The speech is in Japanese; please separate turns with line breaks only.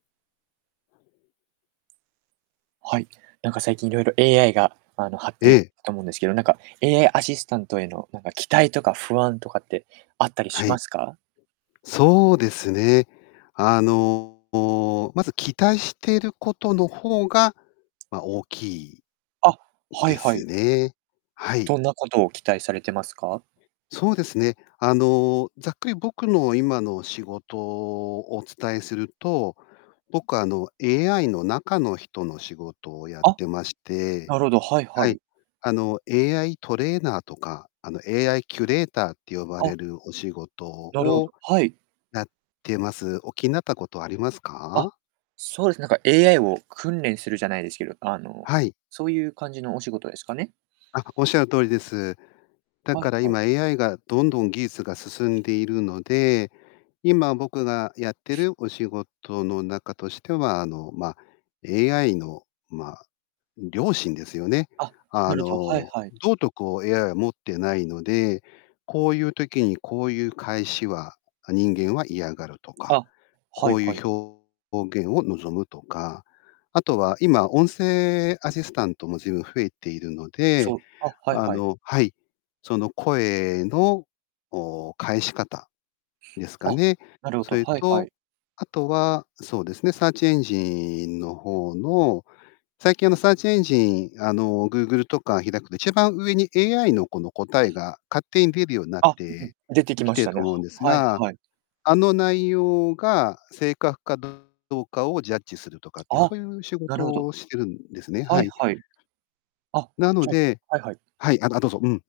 はい。何か、最近いろいろ AI が、あの、発て
ええ。
たと思うんですけど、何か、AI アシスタントへの、何か期待とか不安とかってあったり
は
しま
い。
すか？
そうですね。あの、まず、期待していることのほうが、ま、大きい、
あ、
ん
はい
で
は
す
い。
ね。はい。
どんなことを期待されてますか？
そうですね。あの、ざっくり僕の今の仕事、お伝えすると、僕、あの、AI の中の人の仕事をやっ
あ。
てまして
なるほど、はい
は
は
い。
い。
あの、AI トレーナーとか、あの、AI キュレーターって呼ば
あ。
れるお仕事
なるほ
を
ど。はい。
やってます。お気になったことあります
あ、
か？
そうですね。なんか AI を訓練するじゃないですけど、あの、
はい。
そういう感じのお仕事ですかね？
あ、おっしゃる通りです。だ
はい
から
はい。
今 AI が、どんどん技術が進んでいるので、今僕がやってるお仕事の中としては、あの、まあ、AI の、まあ、良心ですよね。
あ、
あ
なるほど。はい
の、
はい。
道徳を AI は持ってないので、こういう時にこういう返しは、あ、人間は嫌がるとか、
あ、は
こ
い
うい
はい。
う表現を望むとか、あとは今、音声アシスタントも随分増えているので、
そう。あ。はい
あ
はい。
のはい。その声の、おお、返し方、ですか
あ、
ね。
なるほ
そ
ど。
れ
はいは
と、
い。
あとは、そうですね。サーチエンジンの方の最近、あの、サーチエンジン、あの、Google とか開くと一番上に AI のこの答えが勝手に出るようになっ
あ、
て
出てき
き
ま
て
し
る
た
と
ね。は
思うんです
はい
が、
はい。
あの内容が正確かどうかをジャッジするとかっていう、
あ、
そういう仕
な
事
るほど。
をしてるんですね。は
はい
い。
はい。あ、
なの
じゃ
で
はいはい。
はい。ああ、どうぞ。うん。